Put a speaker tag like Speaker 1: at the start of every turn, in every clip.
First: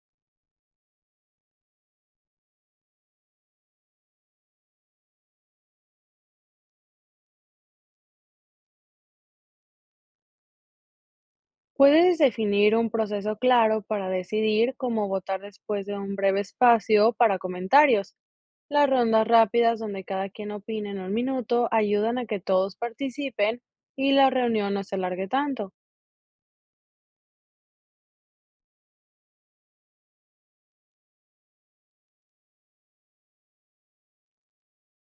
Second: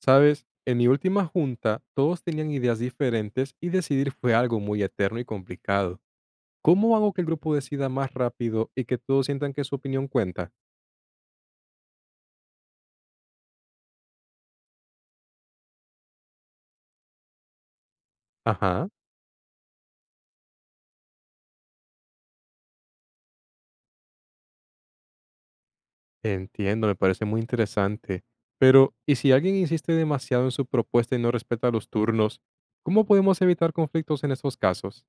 Speaker 1: Sabes, en mi última junta todos tenían ideas diferentes y decidir fue algo muy eterno y complicado. ¿Cómo hago que el grupo decida más rápido y que todos sientan que su opinión cuenta?
Speaker 2: Puedes definir un proceso claro para decidir cómo votar después de un breve espacio para comentarios.
Speaker 1: Ajá,
Speaker 2: Las rondas rápidas donde cada quien opina en un minuto ayudan a que todos participen y la reunión no se alargue tanto.
Speaker 1: entiendo, me parece muy interesante. Pero, ¿y si alguien insiste demasiado en su propuesta y no respeta los turnos? ¿Cómo podemos evitar conflictos en estos casos?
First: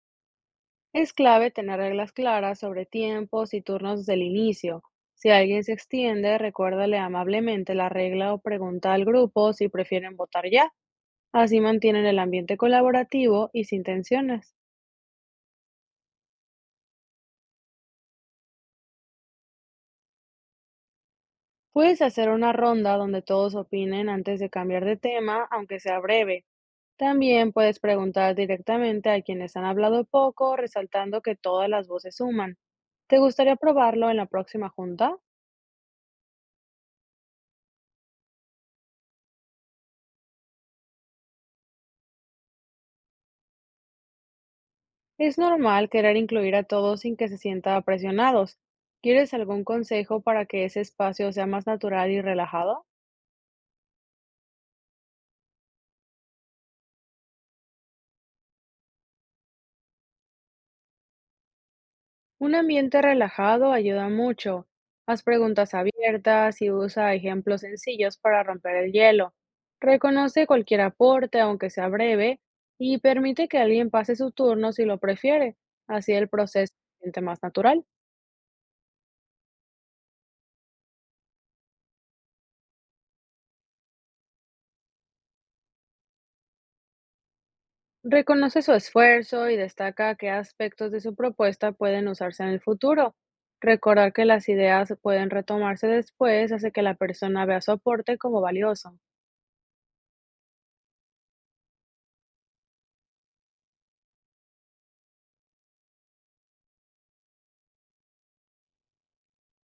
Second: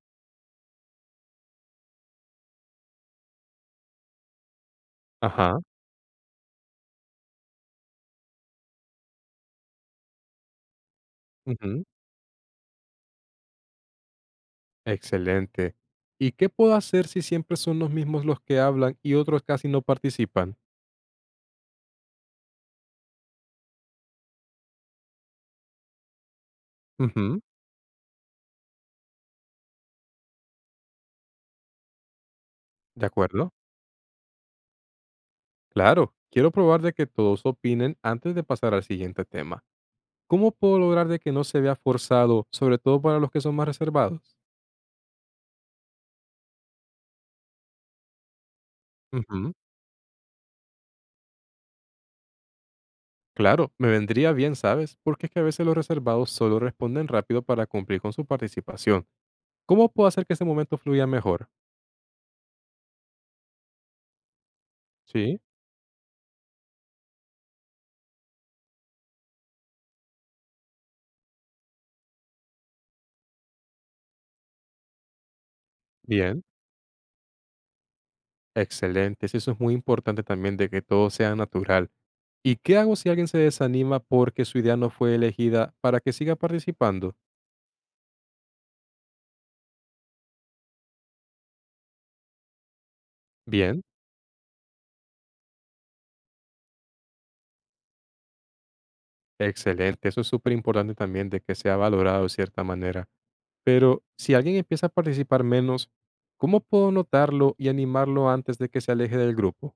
Speaker 2: Es clave tener reglas claras sobre tiempos y turnos del inicio. Si
Speaker 1: Ajá,
Speaker 2: alguien se extiende, recuérdale amablemente la regla o pregunta al grupo si prefieren votar ya. Así
Speaker 1: ujú,
Speaker 2: mantienen el ambiente colaborativo y sin tensiones.
Speaker 1: excelente. ¿Y qué puedo hacer si siempre son los mismos los que hablan y otros casi no participan?
Speaker 2: Puedes hacer una ronda donde todos opinen antes de cambiar de tema, aunque sea breve.
Speaker 1: Ujú,
Speaker 2: También puedes preguntar directamente a quienes han hablado poco, resaltando que todas las voces suman.
Speaker 1: de
Speaker 2: ¿Te
Speaker 1: acuerdo.
Speaker 2: gustaría probarlo en la próxima junta?
Speaker 1: Claro, quiero probar de que todos opinen antes de pasar al siguiente tema. ¿Cómo puedo lograr de que no se vea forzado, sobre todo para los que son más reservados?
Speaker 2: Es normal querer incluir a todos sin que se sienta presionados. ¿Quieres
Speaker 1: Ujú.
Speaker 2: algún consejo para que ese espacio sea más natural y relajado?
Speaker 1: Claro, me vendría bien, ¿sabes? Porque es que a veces los reservados solo responden rápido para cumplir con su participación. ¿Cómo puedo hacer que ese momento fluya mejor?
Speaker 2: Un ambiente relajado ayuda mucho. Haz
Speaker 1: Sí,
Speaker 2: preguntas abiertas y usa ejemplos sencillos para romper el hielo. Reconoce cualquier aporte, aunque sea breve, y permite que alguien pase su turno si lo prefiere. Así el
Speaker 1: bien.
Speaker 2: proceso se siente más natural.
Speaker 1: Excelente, sí, eso es muy importante también de que todo sea natural. ¿Y qué hago si alguien se desanima porque su idea no fue elegida para que siga participando?
Speaker 2: Reconoce su esfuerzo y destaca qué aspectos de su propuesta pueden usarse en el futuro.
Speaker 1: Bien.
Speaker 2: Recordar que las ideas pueden retomarse después hace que la persona vea su aporte como valioso.
Speaker 1: Excelente, eso es súper importante también de que sea valorado de cierta manera. Pero si alguien empieza a participar menos, ¿cómo puedo notarlo y animarlo antes de que se aleje del grupo?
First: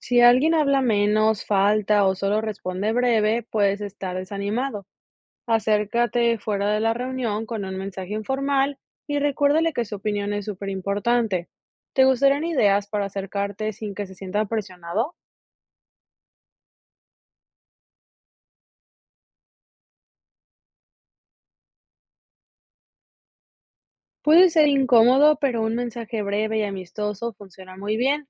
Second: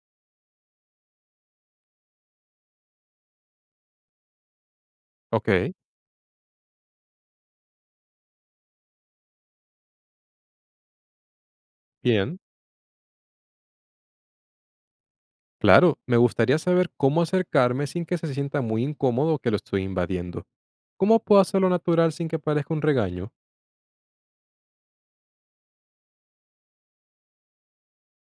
Speaker 2: Si alguien habla menos, falta o solo responde breve, puedes estar desanimado.
Speaker 1: Ok,
Speaker 2: Acércate fuera de la reunión con un mensaje informal y recuérdale que su opinión es súper importante. ¿Te
Speaker 1: bien.
Speaker 2: gustarían ideas para acercarte sin que se sienta presionado?
Speaker 1: Claro, me gustaría saber cómo acercarme sin que se sienta muy incómodo que lo estoy invadiendo. ¿Cómo puedo hacerlo natural sin que parezca un regaño?
Speaker 2: Puede ser incómodo, pero un mensaje breve y amistoso funciona muy bien.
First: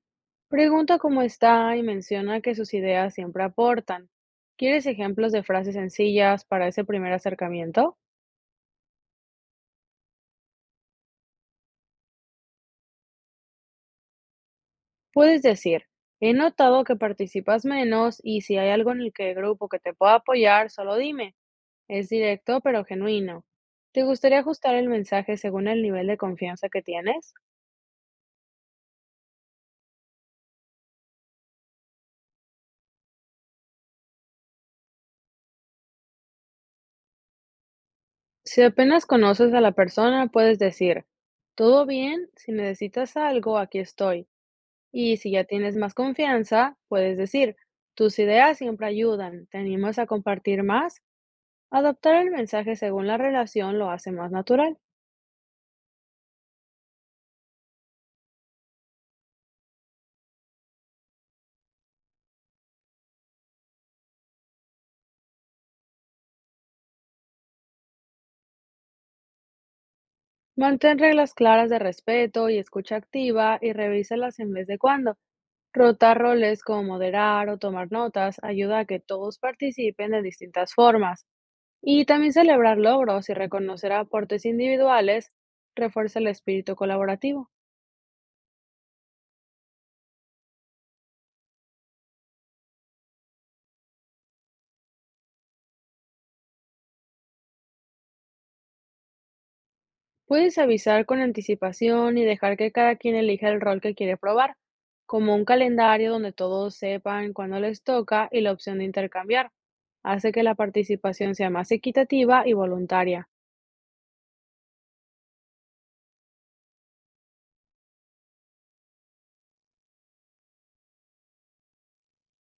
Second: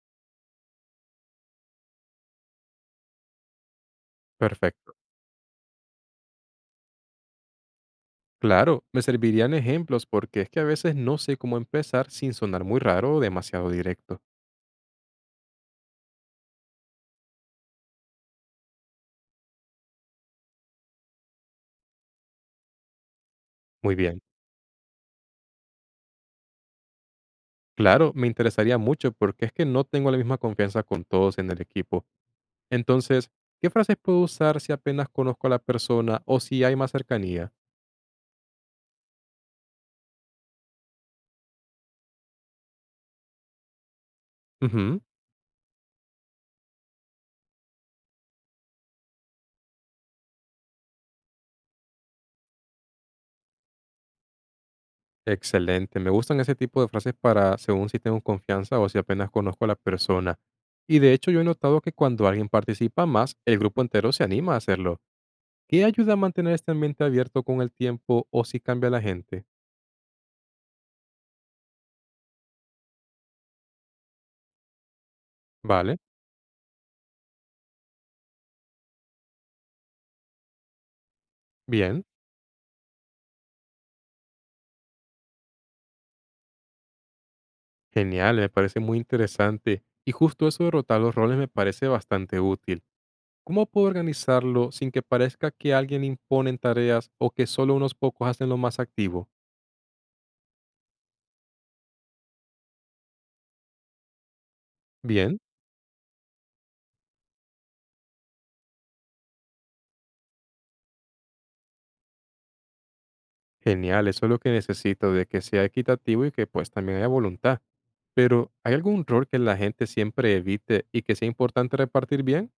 Speaker 2: Pregunta cómo está y menciona que sus ideas siempre aportan. ¿Quieres
Speaker 1: Perfecto.
Speaker 2: ejemplos de frases sencillas para ese primer acercamiento?
Speaker 1: Claro, me servirían ejemplos porque es que a veces no sé cómo empezar sin sonar muy raro o demasiado directo.
Speaker 2: Puedes decir, he notado que participas menos y si hay algo en el que el grupo que te pueda apoyar, solo dime. Es directo pero genuino.
Speaker 1: Muy
Speaker 2: ¿Te
Speaker 1: bien.
Speaker 2: gustaría ajustar el mensaje según el nivel de confianza que tienes?
Speaker 1: Claro, me interesaría mucho porque es que no tengo la misma confianza con todos en el equipo. Entonces, ¿qué frases puedo usar si apenas conozco a la persona o si hay más cercanía?
Speaker 2: Si apenas conoces a la persona, puedes decir, todo bien, si necesitas algo, aquí estoy.
Speaker 1: Ujú.
Speaker 2: Y si ya tienes más confianza, puedes decir, tus ideas siempre ayudan, ¿te animas a compartir más? Adaptar el mensaje según la relación lo hace más natural.
Speaker 1: Excelente, me gustan ese tipo de frases para según si tengo confianza o si apenas conozco a la persona. Y de hecho yo he notado que cuando alguien participa más, el grupo entero se anima a hacerlo. ¿Qué ayuda a mantener este ambiente abierto con el tiempo o si cambia la gente?
Speaker 2: Mantén reglas claras de respeto y escucha activa y revísalas en vez de cuando.
Speaker 1: Vale,
Speaker 2: Rotar roles como moderar o tomar notas ayuda a que todos participen de distintas formas.
Speaker 1: bien.
Speaker 2: Y también celebrar logros y reconocer aportes individuales refuerza el espíritu colaborativo.
Speaker 1: Genial, me parece muy interesante. Y justo eso de rotar los roles me parece bastante útil. ¿Cómo puedo organizarlo sin que parezca que alguien impone en tareas o que solo unos pocos hacen lo más activo?
Speaker 2: Puedes avisar con anticipación y dejar que cada quien elija el rol que quiere probar, como
Speaker 1: Bien,
Speaker 2: un calendario donde todos sepan cuándo les toca y la opción de intercambiar. Hace que la participación sea más equitativa y voluntaria.
Speaker 1: genial, eso es lo que necesito, de que sea equitativo y que pues también haya voluntad. Pero, ¿hay algún rol que la gente siempre evite y que sea importante repartir bien?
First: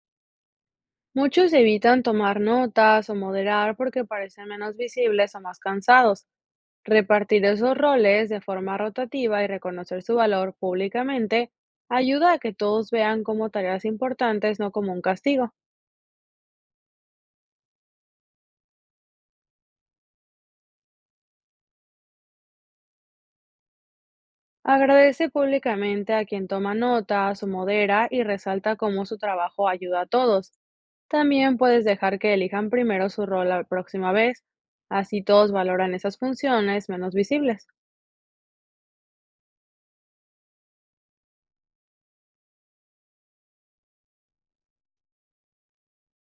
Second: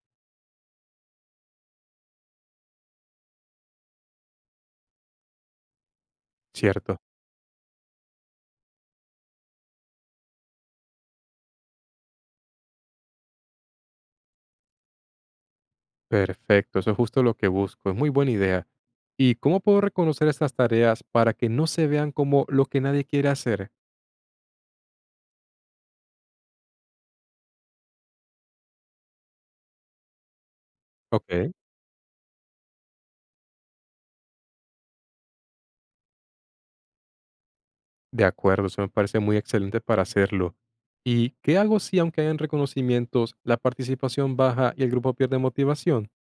Speaker 2: Muchos evitan tomar notas o moderar porque parecen menos visibles o más cansados.
Speaker 1: Cierto.
Speaker 2: Repartir esos roles de forma rotativa y reconocer su valor públicamente ayuda a que todos vean como tareas importantes, no como un castigo.
Speaker 1: Perfecto, eso es justo lo que busco, es muy buena idea. ¿Y cómo puedo reconocer estas tareas para que no se vean como lo que nadie quiere hacer?
Speaker 2: Agradece públicamente a quien toma notas o modera y resalta cómo su trabajo ayuda a todos.
Speaker 1: Ok.
Speaker 2: También puedes dejar que elijan primero su rol la próxima vez, así todos valoran esas funciones menos visibles.
Speaker 1: De acuerdo, eso me parece muy excelente para hacerlo. ¿Y qué hago si, aunque hayan reconocimientos, la participación baja y el grupo pierde motivación?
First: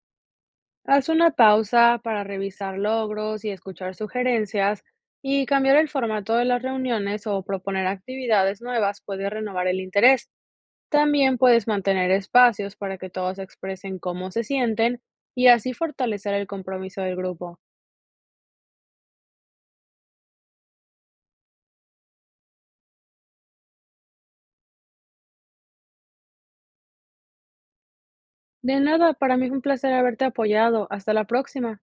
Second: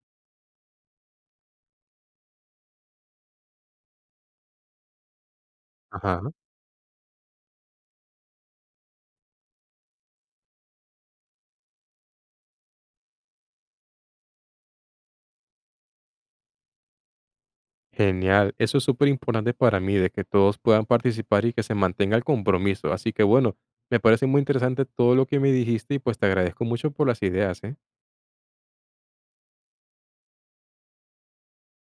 Speaker 2: Haz una pausa para revisar logros y escuchar sugerencias y cambiar el
Speaker 1: Ajá.
Speaker 2: formato de las reuniones o proponer actividades nuevas puede renovar el interés. También puedes mantener espacios para que todos expresen cómo se sienten y así fortalecer el compromiso del grupo.
Speaker 1: Genial, eso es súper importante para mí, de que todos puedan participar y que se mantenga el compromiso. Así que bueno, me parece muy interesante todo lo que me dijiste y pues te agradezco mucho por las ideas, ¿eh?
Speaker 2: De nada, para mí es un placer haberte apoyado. Hasta la próxima.